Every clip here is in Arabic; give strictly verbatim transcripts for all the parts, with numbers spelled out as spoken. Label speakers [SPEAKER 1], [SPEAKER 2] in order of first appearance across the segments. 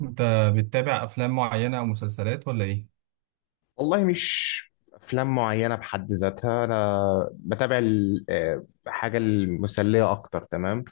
[SPEAKER 1] انت بتتابع افلام معينه او مسلسلات ولا ايه؟
[SPEAKER 2] والله مش افلام معينه بحد ذاتها، انا بتابع ال- آه، حاجه المسليه اكتر. تمام.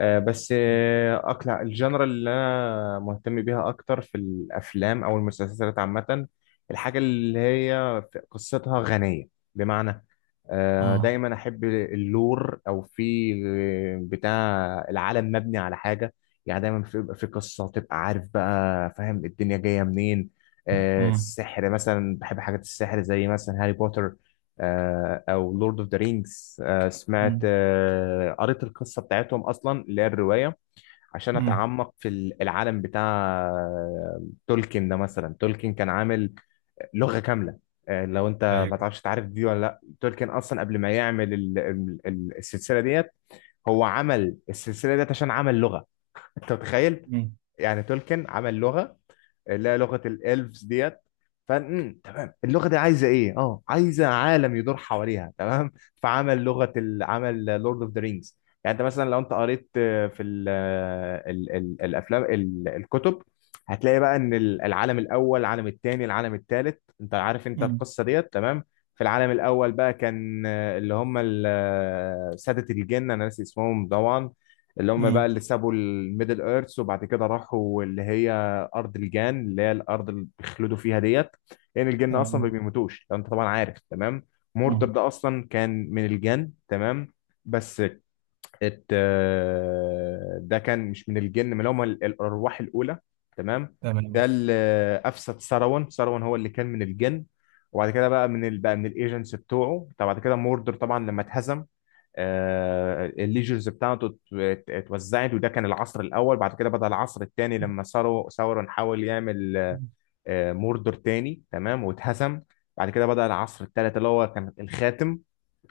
[SPEAKER 2] آه، بس آه، اقلع الجنرال اللي انا مهتم بيها اكتر في الافلام او المسلسلات عامه. الحاجه اللي هي في- قصتها غنيه، بمعنى آه،
[SPEAKER 1] امم.
[SPEAKER 2] دايما احب اللور او في آه، بتاع العالم مبني على حاجه. يعني دايما في- بيبقى في قصه، تبقى عارف بقى فاهم الدنيا جايه منين. آه،
[SPEAKER 1] امم.
[SPEAKER 2] السحر مثلا، بحب حاجات السحر زي مثلا هاري بوتر، آه، او لورد اوف ذا رينجز. سمعت
[SPEAKER 1] امم.
[SPEAKER 2] آه، قريت القصه بتاعتهم اصلا اللي هي الروايه، عشان
[SPEAKER 1] امم.
[SPEAKER 2] اتعمق في العالم بتاع آه، تولكين ده. مثلا تولكين كان عامل لغة كاملة. آه، لو انت ما
[SPEAKER 1] ايوه.
[SPEAKER 2] تعرفش تعرف دي ولا لا، تولكين اصلا قبل ما يعمل ال- ال- ال- السلسلة ديت، هو عمل السلسلة ديت عشان عمل لغة. انت متخيل؟
[SPEAKER 1] امم.
[SPEAKER 2] يعني تولكين عمل لغة، اللي هي لغه الالفز ديت. فن. تمام، اللغه دي عايزه ايه؟ اه، عايزه عالم يدور حواليها. تمام. فعمل لغه ال- عمل لورد اوف ذا رينجز. يعني انت مثلا لو انت قريت آه، في ال آه، ال ال الافلام ال- الكتب، هتلاقي بقى ان ال- العالم الاول، العالم الثاني، العالم الثالث، انت عارف انت
[SPEAKER 1] امم.
[SPEAKER 2] القصه ديت. تمام. في العالم الاول بقى كان آه، اللي هم ال- آه، ساده الجن، انا ناسي اسمهم طبعا. اللي هم بقى
[SPEAKER 1] امم.
[SPEAKER 2] اللي سابوا الميدل ايرث، وبعد كده راحوا اللي هي ارض الجان، اللي هي الارض اللي بيخلدوا فيها ديت. لان يعني الجن اصلا ما
[SPEAKER 1] تمام.
[SPEAKER 2] بيموتوش، لو انت طبعا عارف. تمام. موردر
[SPEAKER 1] امم.
[SPEAKER 2] ده اصلا كان من الجن. تمام. بس ات آه، ده كان مش من الجن، من هم الارواح الاولى. تمام.
[SPEAKER 1] تمام.
[SPEAKER 2] ده اللي افسد سروان. سروان هو اللي كان من الجن. وبعد كده بقى من ال... بقى من الايجنتس بتوعه. طب بعد كده موردر طبعا لما اتهزم، آه، الليجرز بتاعته ات- اتوزعت. وده كان العصر الاول. بعد كده بدأ العصر الثاني لما ثورو- ثورون حاول يعمل آه، موردور تاني. تمام، واتهزم. بعد كده بدأ العصر الثالث اللي هو كان الخاتم.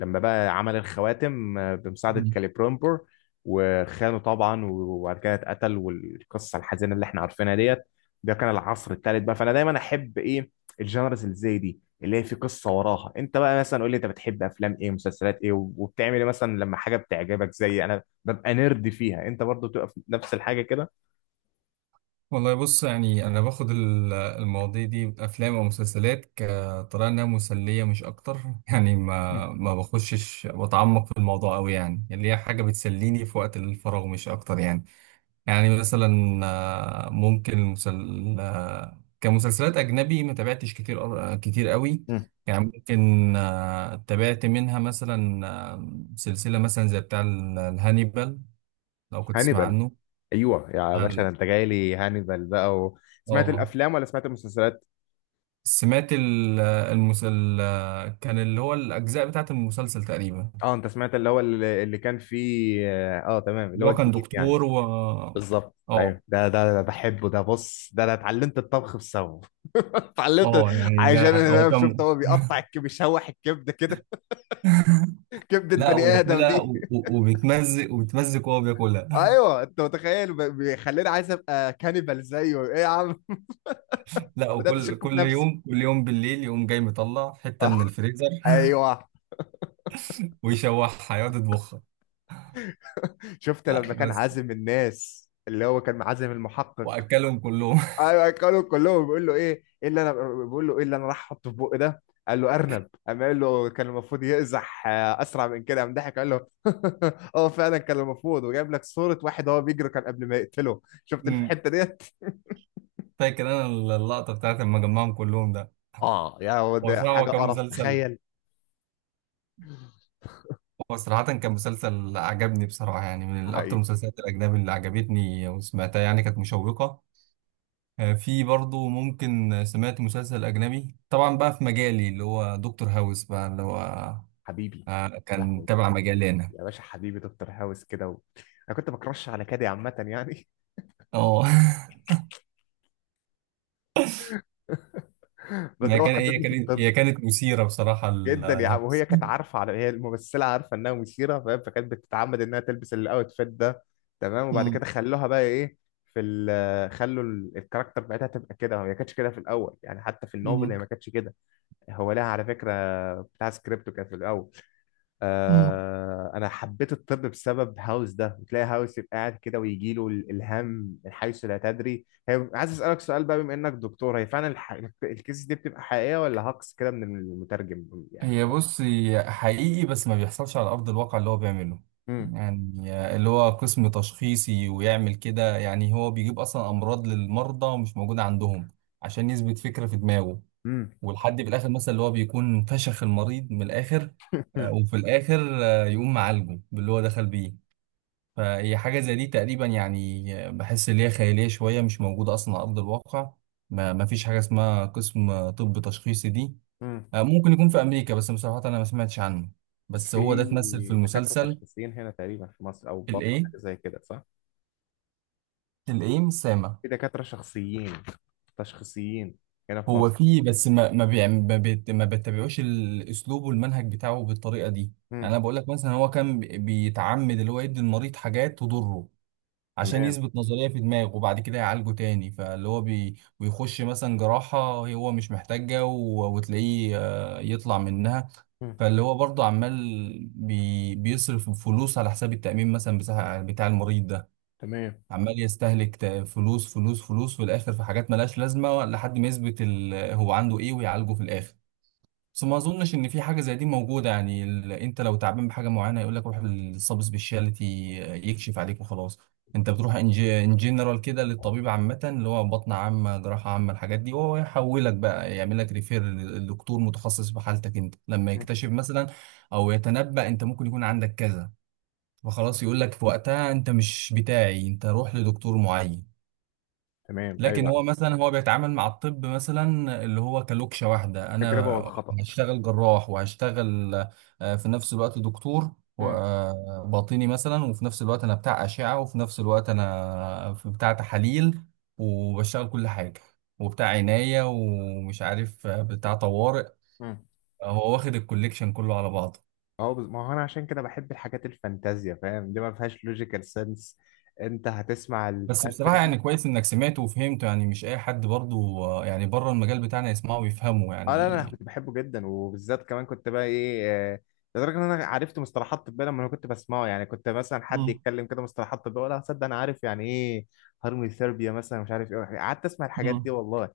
[SPEAKER 2] لما بقى عمل الخواتم آه، بمساعدة
[SPEAKER 1] أمم.
[SPEAKER 2] كاليبرومبور، وخانه طبعا. وبعد كده اتقتل، والقصة الحزينة اللي احنا عارفينها ديت. ده كان العصر الثالث بقى. فانا دايما احب ايه؟ الجانرز اللي زي دي، اللي هي في قصة وراها. انت بقى مثلا قول لي، انت بتحب افلام ايه، مسلسلات ايه، وبتعمل ايه مثلا لما حاجة بتعجبك؟ زي انا ببقى نرد فيها، انت برضو بتبقى في نفس الحاجة كده؟
[SPEAKER 1] والله، بص يعني انا باخد ال- المواضيع دي افلام او مسلسلات كطريقه انها مسليه مش اكتر. يعني ما ما بخشش بتعمق في الموضوع قوي، يعني اللي هي حاجه بتسليني في وقت الفراغ مش اكتر يعني. يعني مثلا آه، ممكن مسل... آه، كمسلسلات أجنبي ما تابعتش كتير، أر- آه، كتير قوي. يعني ممكن آه، تابعت منها مثلا آه، سلسلة مثلا زي بتاع ال- الهانيبال، لو كنت تسمع
[SPEAKER 2] مم.
[SPEAKER 1] عنه.
[SPEAKER 2] ايوه يا
[SPEAKER 1] بتاع
[SPEAKER 2] باشا، ده
[SPEAKER 1] ال-
[SPEAKER 2] انت جاي لي هانيبال بقى و... سمعت
[SPEAKER 1] اه
[SPEAKER 2] الافلام ولا سمعت المسلسلات؟
[SPEAKER 1] سمعت ال- آه، المسل آه، كان اللي هو الأجزاء بتاعت المسلسل تقريبا.
[SPEAKER 2] اه، انت سمعت اللي هو اللي, اللي كان فيه. اه تمام، اللي
[SPEAKER 1] اللي
[SPEAKER 2] هو
[SPEAKER 1] هو كان
[SPEAKER 2] الجديد يعني.
[SPEAKER 1] دكتور و اه
[SPEAKER 2] بالظبط،
[SPEAKER 1] اه
[SPEAKER 2] ايوه، ده ده ده بحبه. ده بص، ده انا اتعلمت الطبخ بسببه. اتعلمت
[SPEAKER 1] آه، يعني
[SPEAKER 2] عشان
[SPEAKER 1] ده هو
[SPEAKER 2] انا شفت
[SPEAKER 1] كان.
[SPEAKER 2] هو بيقطع الكبد، بيشوح الكبده كده. كبده
[SPEAKER 1] لا،
[SPEAKER 2] بني ادم
[SPEAKER 1] وياكلها
[SPEAKER 2] دي!
[SPEAKER 1] و- و- وبيتمزق وبيتمزق وهو بياكلها.
[SPEAKER 2] ايوه انت متخيل؟ ب- بيخليني عايز ابقى كانيبال زيه، ايه يا عم؟
[SPEAKER 1] لا،
[SPEAKER 2] بدات
[SPEAKER 1] وكل
[SPEAKER 2] اشك في
[SPEAKER 1] كل
[SPEAKER 2] نفسي.
[SPEAKER 1] يوم كل يوم بالليل يقوم جاي مطلع حتة
[SPEAKER 2] آه،
[SPEAKER 1] من الفريزر.
[SPEAKER 2] ايوه.
[SPEAKER 1] ويشوحها يقعد يطبخها.
[SPEAKER 2] شفت
[SPEAKER 1] لا
[SPEAKER 2] لما كان
[SPEAKER 1] بس
[SPEAKER 2] عازم الناس، اللي هو كان عازم المحقق؟
[SPEAKER 1] وأكلهم كلهم.
[SPEAKER 2] ايوه اكلوا كلهم. بيقول له ايه ايه اللي انا، بيقول له ايه اللي انا راح احطه في بقي ده؟ قال له ارنب. قام قال له كان المفروض يقزح آه، اسرع من كده. قام ضحك قال له اه فعلا كان المفروض، وجايب لك صورة واحد هو بيجري كان قبل ما يقتله. شفت
[SPEAKER 1] أمم،
[SPEAKER 2] الحتة ديت؟
[SPEAKER 1] فاكر أنا اللقطة بتاعت لما جمعهم كلهم ده.
[SPEAKER 2] اه، يا هو
[SPEAKER 1] هو
[SPEAKER 2] ده
[SPEAKER 1] صراحة هو
[SPEAKER 2] حاجة
[SPEAKER 1] كان
[SPEAKER 2] قرف،
[SPEAKER 1] مسلسل
[SPEAKER 2] تخيل.
[SPEAKER 1] هو صراحة كان مسلسل عجبني بصراحة، يعني من أكتر
[SPEAKER 2] حقيقي.
[SPEAKER 1] المسلسلات الأجنبي اللي عجبتني وسمعتها، يعني كانت مشوقة. آه، في برضه ممكن. سمعت مسلسل أجنبي طبعا بقى في مجالي، اللي هو دكتور هاوس، بقى اللي هو
[SPEAKER 2] حبيبي،
[SPEAKER 1] آه،
[SPEAKER 2] يا
[SPEAKER 1] كان
[SPEAKER 2] لهوي،
[SPEAKER 1] تبع مجالي أنا.
[SPEAKER 2] يا باشا حبيبي، دكتور هاوس كده و... انا كنت بكرش على كادي عامة يعني.
[SPEAKER 1] اه.
[SPEAKER 2] بس ده
[SPEAKER 1] هي
[SPEAKER 2] هو
[SPEAKER 1] كان هي
[SPEAKER 2] حببني في
[SPEAKER 1] كانت
[SPEAKER 2] الطب.
[SPEAKER 1] هي كانت مثيرة بصراحة ال-
[SPEAKER 2] جدا يا عم،
[SPEAKER 1] الهمس.
[SPEAKER 2] وهي كانت عارفه، على هي الممثله عارفه انها مثيره، فاهم؟ فكانت بتتعمد انها تلبس الاوتفيت ده. تمام، وبعد كده
[SPEAKER 1] مم.
[SPEAKER 2] خلوها بقى ايه؟ في ال خلوا ال- الكاركتر بتاعتها تبقى كده، هي ما كانتش كده في الاول يعني، حتى في النوفل هي
[SPEAKER 1] مم.
[SPEAKER 2] ما كانتش كده. هو لها على فكره، بتاع سكريبته كان في الاول.
[SPEAKER 1] مم.
[SPEAKER 2] آه انا حبيت الطب بسبب هاوس ده. بتلاقي هاوس يبقى قاعد كده ويجي له الالهام من حيث لا تدري. هي عايز اسالك سؤال بقى بما انك دكتور، هي فعلا الح... الكيس دي بتبقى حقيقيه ولا هاكس كده من المترجم يعني؟
[SPEAKER 1] هي بص هي حقيقي بس ما بيحصلش على أرض الواقع اللي هو بيعمله. يعني اللي هو قسم تشخيصي ويعمل كده، يعني هو بيجيب أصلا أمراض للمرضى مش موجودة عندهم عشان يثبت فكرة في دماغه.
[SPEAKER 2] امم.
[SPEAKER 1] والحد في الآخر مثلا اللي هو بيكون فشخ المريض من الآخر. آه، وفي الآخر آه، يقوم معالجه باللي هو دخل بيه. فهي حاجة زي دي تقريبا، يعني بحس ان هي خيالية شوية مش موجودة أصلا على أرض الواقع. ما ما فيش حاجة اسمها قسم طب تشخيصي دي.
[SPEAKER 2] امم.
[SPEAKER 1] آه، ممكن يكون في أمريكا، بس بصراحة أنا ما سمعتش عنه.
[SPEAKER 2] بس
[SPEAKER 1] بس هو ده اتمثل في
[SPEAKER 2] في دكاترة
[SPEAKER 1] المسلسل.
[SPEAKER 2] تشخيصيين هنا تقريبا في مصر، أو بطن
[SPEAKER 1] الإيه؟
[SPEAKER 2] حاجة زي كده صح؟
[SPEAKER 1] الإيه سامع؟
[SPEAKER 2] في دكاترة شخصيين تشخيصيين هنا في
[SPEAKER 1] هو
[SPEAKER 2] مصر.
[SPEAKER 1] فيه، بس ما ما بيعم- ما بيت- ما بيتبعوش الأسلوب والمنهج بتاعه بالطريقة دي.
[SPEAKER 2] امم.
[SPEAKER 1] يعني أنا بقول لك مثلا هو كان بي- بيتعمد اللي هو يدي المريض حاجات تضره عشان
[SPEAKER 2] تمام.
[SPEAKER 1] يثبت نظرية في دماغه وبعد كده يعالجه تاني، فاللي هو بي بيخش مثلا جراحة هو مش محتاجها و- وتلاقيه آه، يطلع منها.
[SPEAKER 2] امم.
[SPEAKER 1] فاللي هو برضه عمال بي بيصرف فلوس على حساب التأمين مثلا بتاع بتاع المريض ده.
[SPEAKER 2] تمام.
[SPEAKER 1] عمال يستهلك ت- فلوس فلوس فلوس في الآخر في حاجات ملهاش لازمة لحد ما يثبت ال- هو عنده إيه ويعالجه في الآخر. بس ما اظنش ان في حاجه زي دي موجوده، يعني ال... انت لو تعبان بحاجه معينه يقول لك روح للسب سبيشاليتي يكشف عليك وخلاص. انت بتروح ان جي- إن جنرال كده للطبيب عامه، اللي هو بطن عامه جراحه عامه الحاجات دي، وهو يحولك بقى يعمل لك ريفير لدكتور متخصص في حالتك انت لما
[SPEAKER 2] امم.
[SPEAKER 1] يكتشف مثلا او يتنبأ انت ممكن يكون عندك كذا، فخلاص يقول لك في وقتها انت مش بتاعي، انت روح لدكتور معين.
[SPEAKER 2] تمام.
[SPEAKER 1] لكن
[SPEAKER 2] أيوه،
[SPEAKER 1] هو مثلا هو بيتعامل مع الطب مثلا اللي هو كلوكشة واحدة:
[SPEAKER 2] التجربة
[SPEAKER 1] انا
[SPEAKER 2] والخطأ.
[SPEAKER 1] هشتغل جراح وهشتغل آه، في نفس الوقت دكتور و-
[SPEAKER 2] امم.
[SPEAKER 1] آه، باطني مثلا، وفي نفس الوقت انا بتاع أشعة، وفي نفس الوقت انا في بتاع تحاليل وبشتغل كل حاجة وبتاع عناية ومش عارف آه، بتاع طوارئ.
[SPEAKER 2] امم.
[SPEAKER 1] هو واخد الكوليكشن كله على بعضه.
[SPEAKER 2] أهو بز- ما هو أنا عشان كده بحب الحاجات الفانتازيا، فاهم؟ دي ما فيهاش لوجيكال سنس. أنت هتسمع
[SPEAKER 1] بس بصراحة
[SPEAKER 2] الفانتازي.
[SPEAKER 1] يعني كويس انك سمعته وفهمته، يعني مش اي حد برضو آه، يعني بره المجال بتاعنا يسمعه ويفهمه
[SPEAKER 2] اه لا لا،
[SPEAKER 1] يعني.
[SPEAKER 2] انا كنت بحبه جدا، وبالذات كمان كنت بقى ايه، آه، لدرجه ان انا عرفت مصطلحات طبيه لما انا كنت بسمعه. يعني كنت مثلا حد
[SPEAKER 1] مم.
[SPEAKER 2] يتكلم كده مصطلحات طبيه ولا صدق انا عارف يعني ايه. هرمي ثيرابيا مثلا، مش عارف ايه، قعدت اسمع الحاجات دي والله.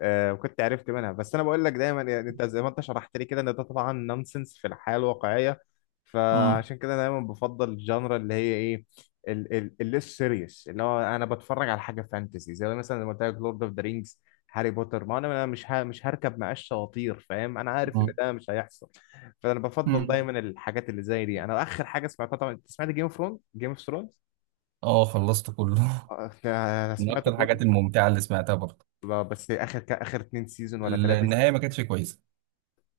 [SPEAKER 2] آه وكنت عرفت منها، بس انا بقول لك دايما يعني، انت زي ما انت شرحت لي كده ان ده طبعا نونسنس في الحياه الواقعيه.
[SPEAKER 1] مم.
[SPEAKER 2] فعشان كده انا دايما بفضل الجانرا اللي هي ايه، الليس سيريس، اللي هو انا بتفرج على حاجه فانتسي زي مثلا زي ما قلت لك لورد اوف ذا رينجز، هاري بوتر. ما انا أنا مش ه... مش هركب معاه الشواطير، فاهم؟ انا عارف ان
[SPEAKER 1] اه.
[SPEAKER 2] ده مش هيحصل. فانا بفضل
[SPEAKER 1] امم.
[SPEAKER 2] دايما الحاجات اللي زي دي. انا اخر حاجه سمعتها طبعا، انت سمعت جيم اوف ثرونز؟ جيم اوف ثرونز.
[SPEAKER 1] آه، خلصته كله.
[SPEAKER 2] انا
[SPEAKER 1] من
[SPEAKER 2] سمعت
[SPEAKER 1] اكتر
[SPEAKER 2] كله.
[SPEAKER 1] الحاجات الممتعه اللي سمعتها برضه.
[SPEAKER 2] لا، بس اخر ك... اخر اتنين سيزون ولا تلاته
[SPEAKER 1] النهايه
[SPEAKER 2] سيزون
[SPEAKER 1] ما كانتش كويسه.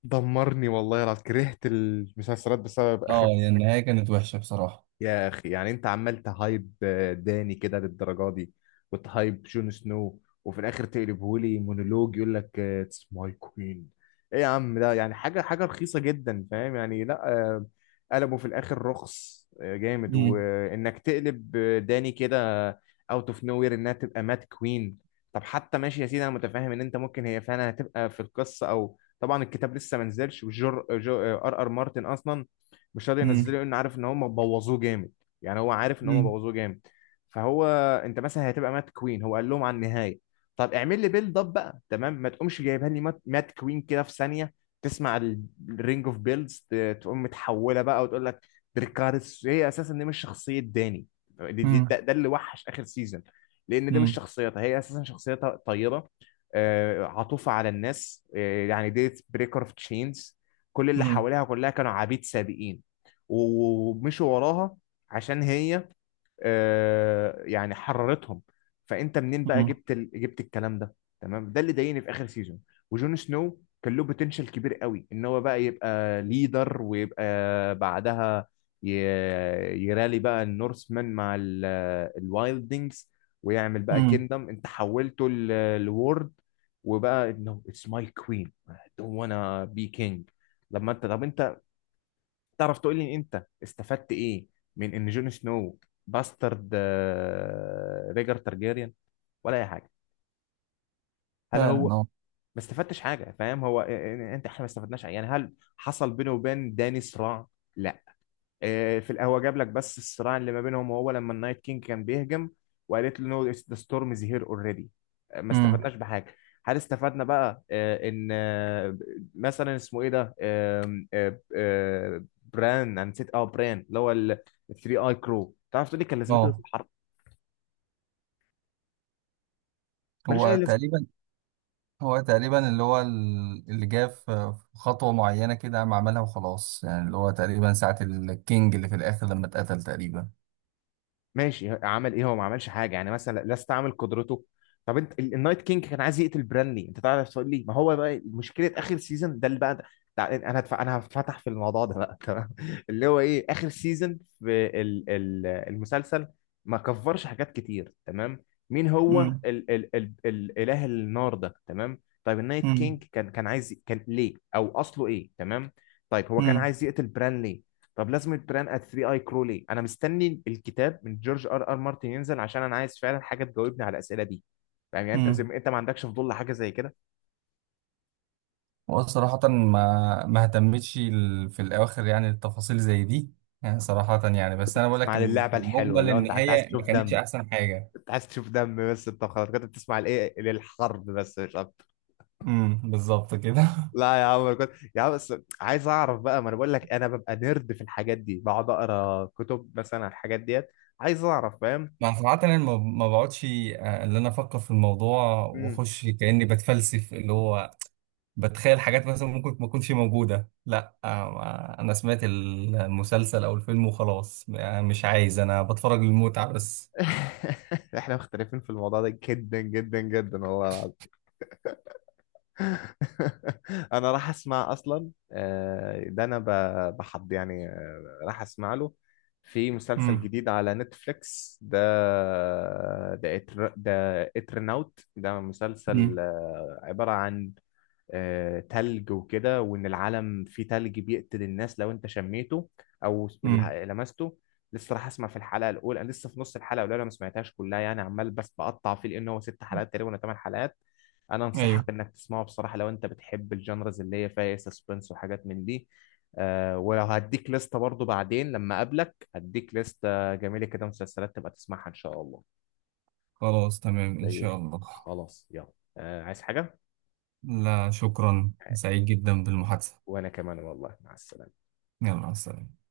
[SPEAKER 2] دمرني والله العظيم، كرهت المسلسلات بسبب اخر.
[SPEAKER 1] اه، يعني النهايه كانت وحشه بصراحه.
[SPEAKER 2] يا اخي، يعني انت عمال تهايب آه، داني كده للدرجه دي، وتهايب جون سنو، وفي الاخر تقلبه لي مونولوج يقول لك اتس ماي كوين. ايه يا عم ده؟ يعني حاجه حاجه رخيصه جدا، فاهم يعني؟ لا آه، قلبه في الاخر رخص آه، جامد،
[SPEAKER 1] امم.
[SPEAKER 2] وانك تقلب آه، داني كده اوت اوف نو وير انها تبقى مات كوين. طب حتى ماشي يا سيدي، انا متفاهم ان انت ممكن هي فعلا هتبقى في القصه، او طبعا الكتاب لسه ما نزلش. وجر جو آه، ار ار مارتن اصلا مش راضي ينزله
[SPEAKER 1] امم.
[SPEAKER 2] لانه عارف ان هم بوظوه جامد. يعني هو عارف ان هم
[SPEAKER 1] امم.
[SPEAKER 2] بوظوه جامد. فهو، انت مثلا هتبقى مات كوين، هو قال لهم على النهايه؟ طب اعمل لي بيلد اب بقى، تمام، ما تقومش جايبها لي مات, مات كوين كده في ثانيه. تسمع الرينج اوف بيلدز، تقوم متحوله بقى وتقول لك دريكارس. هي اساسا دي مش شخصيه داني. دي دي ده, ده اللي وحش اخر سيزون. لان دي مش
[SPEAKER 1] امم.
[SPEAKER 2] شخصيتها، هي اساسا شخصيتها طيبه، آه، عطوفه على الناس، آه، يعني ديت بريكر اوف تشينز. كل اللي
[SPEAKER 1] امم.
[SPEAKER 2] حواليها كلها كانوا عبيد سابقين ومشوا وراها عشان هي آه، يعني حررتهم. فانت منين بقى
[SPEAKER 1] امم.
[SPEAKER 2] جبت ال... جبت الكلام ده؟ تمام، ده اللي ضايقني في اخر سيزون. وجون سنو كان له بوتنشال كبير قوي ان هو بقى يبقى ليدر، ويبقى بعدها ي... يرالي بقى النورسمان مع ال... الوايلدنجز، ويعمل بقى
[SPEAKER 1] امم.
[SPEAKER 2] كيندم. انت حولته ل- لورد، وبقى: no it's my queen, I don't wanna be king. لما انت، طب انت تعرف تقول لي انت استفدت ايه من ان جون سنو باسترد آه، ريجر تارجيريان، ولا اي حاجه؟ هل هو
[SPEAKER 1] فعلا. اه.
[SPEAKER 2] ما استفدتش حاجه، فاهم؟ هو إيه- إيه- انت، احنا ما استفدناش حاجة. يعني هل حصل بينه وبين داني صراع؟ لا. آه، في القهوه جاب لك بس الصراع اللي ما بينهم، وهو لما النايت كينج كان بيهجم وقالت له نو ذا ستورم از هير اوريدي. ما
[SPEAKER 1] امم.
[SPEAKER 2] استفدناش بحاجه. هل استفدنا بقى آه، ان آه، مثلا اسمه ايه ده، آم، آه، آه، بران، انا نسيت. اه، بران اللي هو الثري اي كرو، تعرف تقول لي كان لازمته إيه في
[SPEAKER 1] اه.
[SPEAKER 2] الحرب؟ ملوش
[SPEAKER 1] هو
[SPEAKER 2] اي لازمه.
[SPEAKER 1] تقريبا هو تقريبا اللي هو ال- اللي جه في في خطوه معينه كده قام عملها وخلاص، يعني اللي هو تقريبا ساعه الكينج اللي في الاخر لما اتقتل تقريبا.
[SPEAKER 2] ماشي، عمل ايه هو؟ ما عملش حاجه يعني، مثلا لا استعمل قدرته. طب انت ال- النايت كينج كان عايز يقتل برانلي، انت تعرف تقول لي ما هو بقى؟ مشكله اخر سيزون ده اللي بقى ده. تع- انا هتف... انا هفتح في الموضوع ده بقى، تمام؟ اللي هو ايه اخر سيزون في ال... ال... المسلسل؟ ما كفرش حاجات كتير، تمام. مين هو
[SPEAKER 1] امم.
[SPEAKER 2] ال... ال... ال... الاله النار ده، تمام؟ طيب النايت كينج كان كان عايز، كان ليه او اصله ايه، تمام؟ طيب هو كان عايز يقتل برانلي، طب لازمة بران ات ثري اي كرو ليه؟ انا مستني الكتاب من جورج ار ار مارتن ينزل، عشان انا عايز فعلا حاجة تجاوبني على الأسئلة دي. فاهم يعني؟ انت
[SPEAKER 1] امم.
[SPEAKER 2] زي ما انت، ما عندكش فضول لحاجة زي كده؟
[SPEAKER 1] هو صراحة ما ما اهتمتش ال- في الأواخر يعني التفاصيل زي دي. يعني صراحة يعني،
[SPEAKER 2] أنت كنت
[SPEAKER 1] بس أنا بقول
[SPEAKER 2] بتسمع
[SPEAKER 1] لك
[SPEAKER 2] عن
[SPEAKER 1] إن في
[SPEAKER 2] اللعبة الحلوة،
[SPEAKER 1] المجمل
[SPEAKER 2] اللي هو انت انت عايز
[SPEAKER 1] النهاية ما
[SPEAKER 2] تشوف
[SPEAKER 1] كانتش
[SPEAKER 2] دم.
[SPEAKER 1] أحسن حاجة.
[SPEAKER 2] انت عايز تشوف دم بس، انت خلاص كنت بتسمع لايه للحرب بس مش اكتر.
[SPEAKER 1] امم، بالظبط كده.
[SPEAKER 2] لا يا عم، أنا كنت يا عم بس عايز اعرف بقى، ما انا بقول لك انا ببقى نيرد في الحاجات دي، بقعد اقرا كتب مثلا عن الحاجات ديت. عايز اعرف، فاهم؟
[SPEAKER 1] مع صراحة أنا ما ما بقعدش آه، اللي أنا أفكر في الموضوع
[SPEAKER 2] امم.
[SPEAKER 1] وأخش كأني بتفلسف اللي هو بتخيل حاجات مثلا ممكن ما تكونش موجودة. لا، آه، ما- أنا سمعت المسلسل أو الفيلم وخلاص، يعني مش عايز، أنا بتفرج للمتعة بس.
[SPEAKER 2] احنا مختلفين في الموضوع ده جدا جدا جدا والله. انا راح اسمع اصلا آه، ده انا ب- بحض يعني، آه، راح اسمع له في مسلسل
[SPEAKER 1] امم.
[SPEAKER 2] جديد على نتفليكس ده. ده إتر... ده اترناوت، ده مسلسل
[SPEAKER 1] امم.
[SPEAKER 2] آه، عبارة عن آه، تلج وكده، وان العالم فيه تلج بيقتل الناس لو انت شميته او
[SPEAKER 1] امم.
[SPEAKER 2] ال- لمسته. لسه راح اسمع في الحلقه الاولى، انا لسه في نص الحلقه الاولى، انا ما سمعتهاش كلها يعني، عمال بس بقطع فيه. لان هو ست حلقات تقريبا ولا ثمان حلقات. انا
[SPEAKER 1] ايوه.
[SPEAKER 2] انصحك انك تسمعه بصراحه، لو انت بتحب الجانرز اللي هي فيها سسبنس وحاجات من دي. آه ولو هديك لستة برضو، بعدين لما اقابلك هديك لستة جميلة كده مسلسلات تبقى تسمعها ان شاء الله.
[SPEAKER 1] خلاص تمام إن
[SPEAKER 2] زي
[SPEAKER 1] شاء
[SPEAKER 2] الفل.
[SPEAKER 1] الله.
[SPEAKER 2] خلاص يلا، آه عايز حاجة؟
[SPEAKER 1] لا شكرا، سعيد جدا بالمحادثة.
[SPEAKER 2] وانا كمان والله، مع السلامة.
[SPEAKER 1] يلا مع السلامة.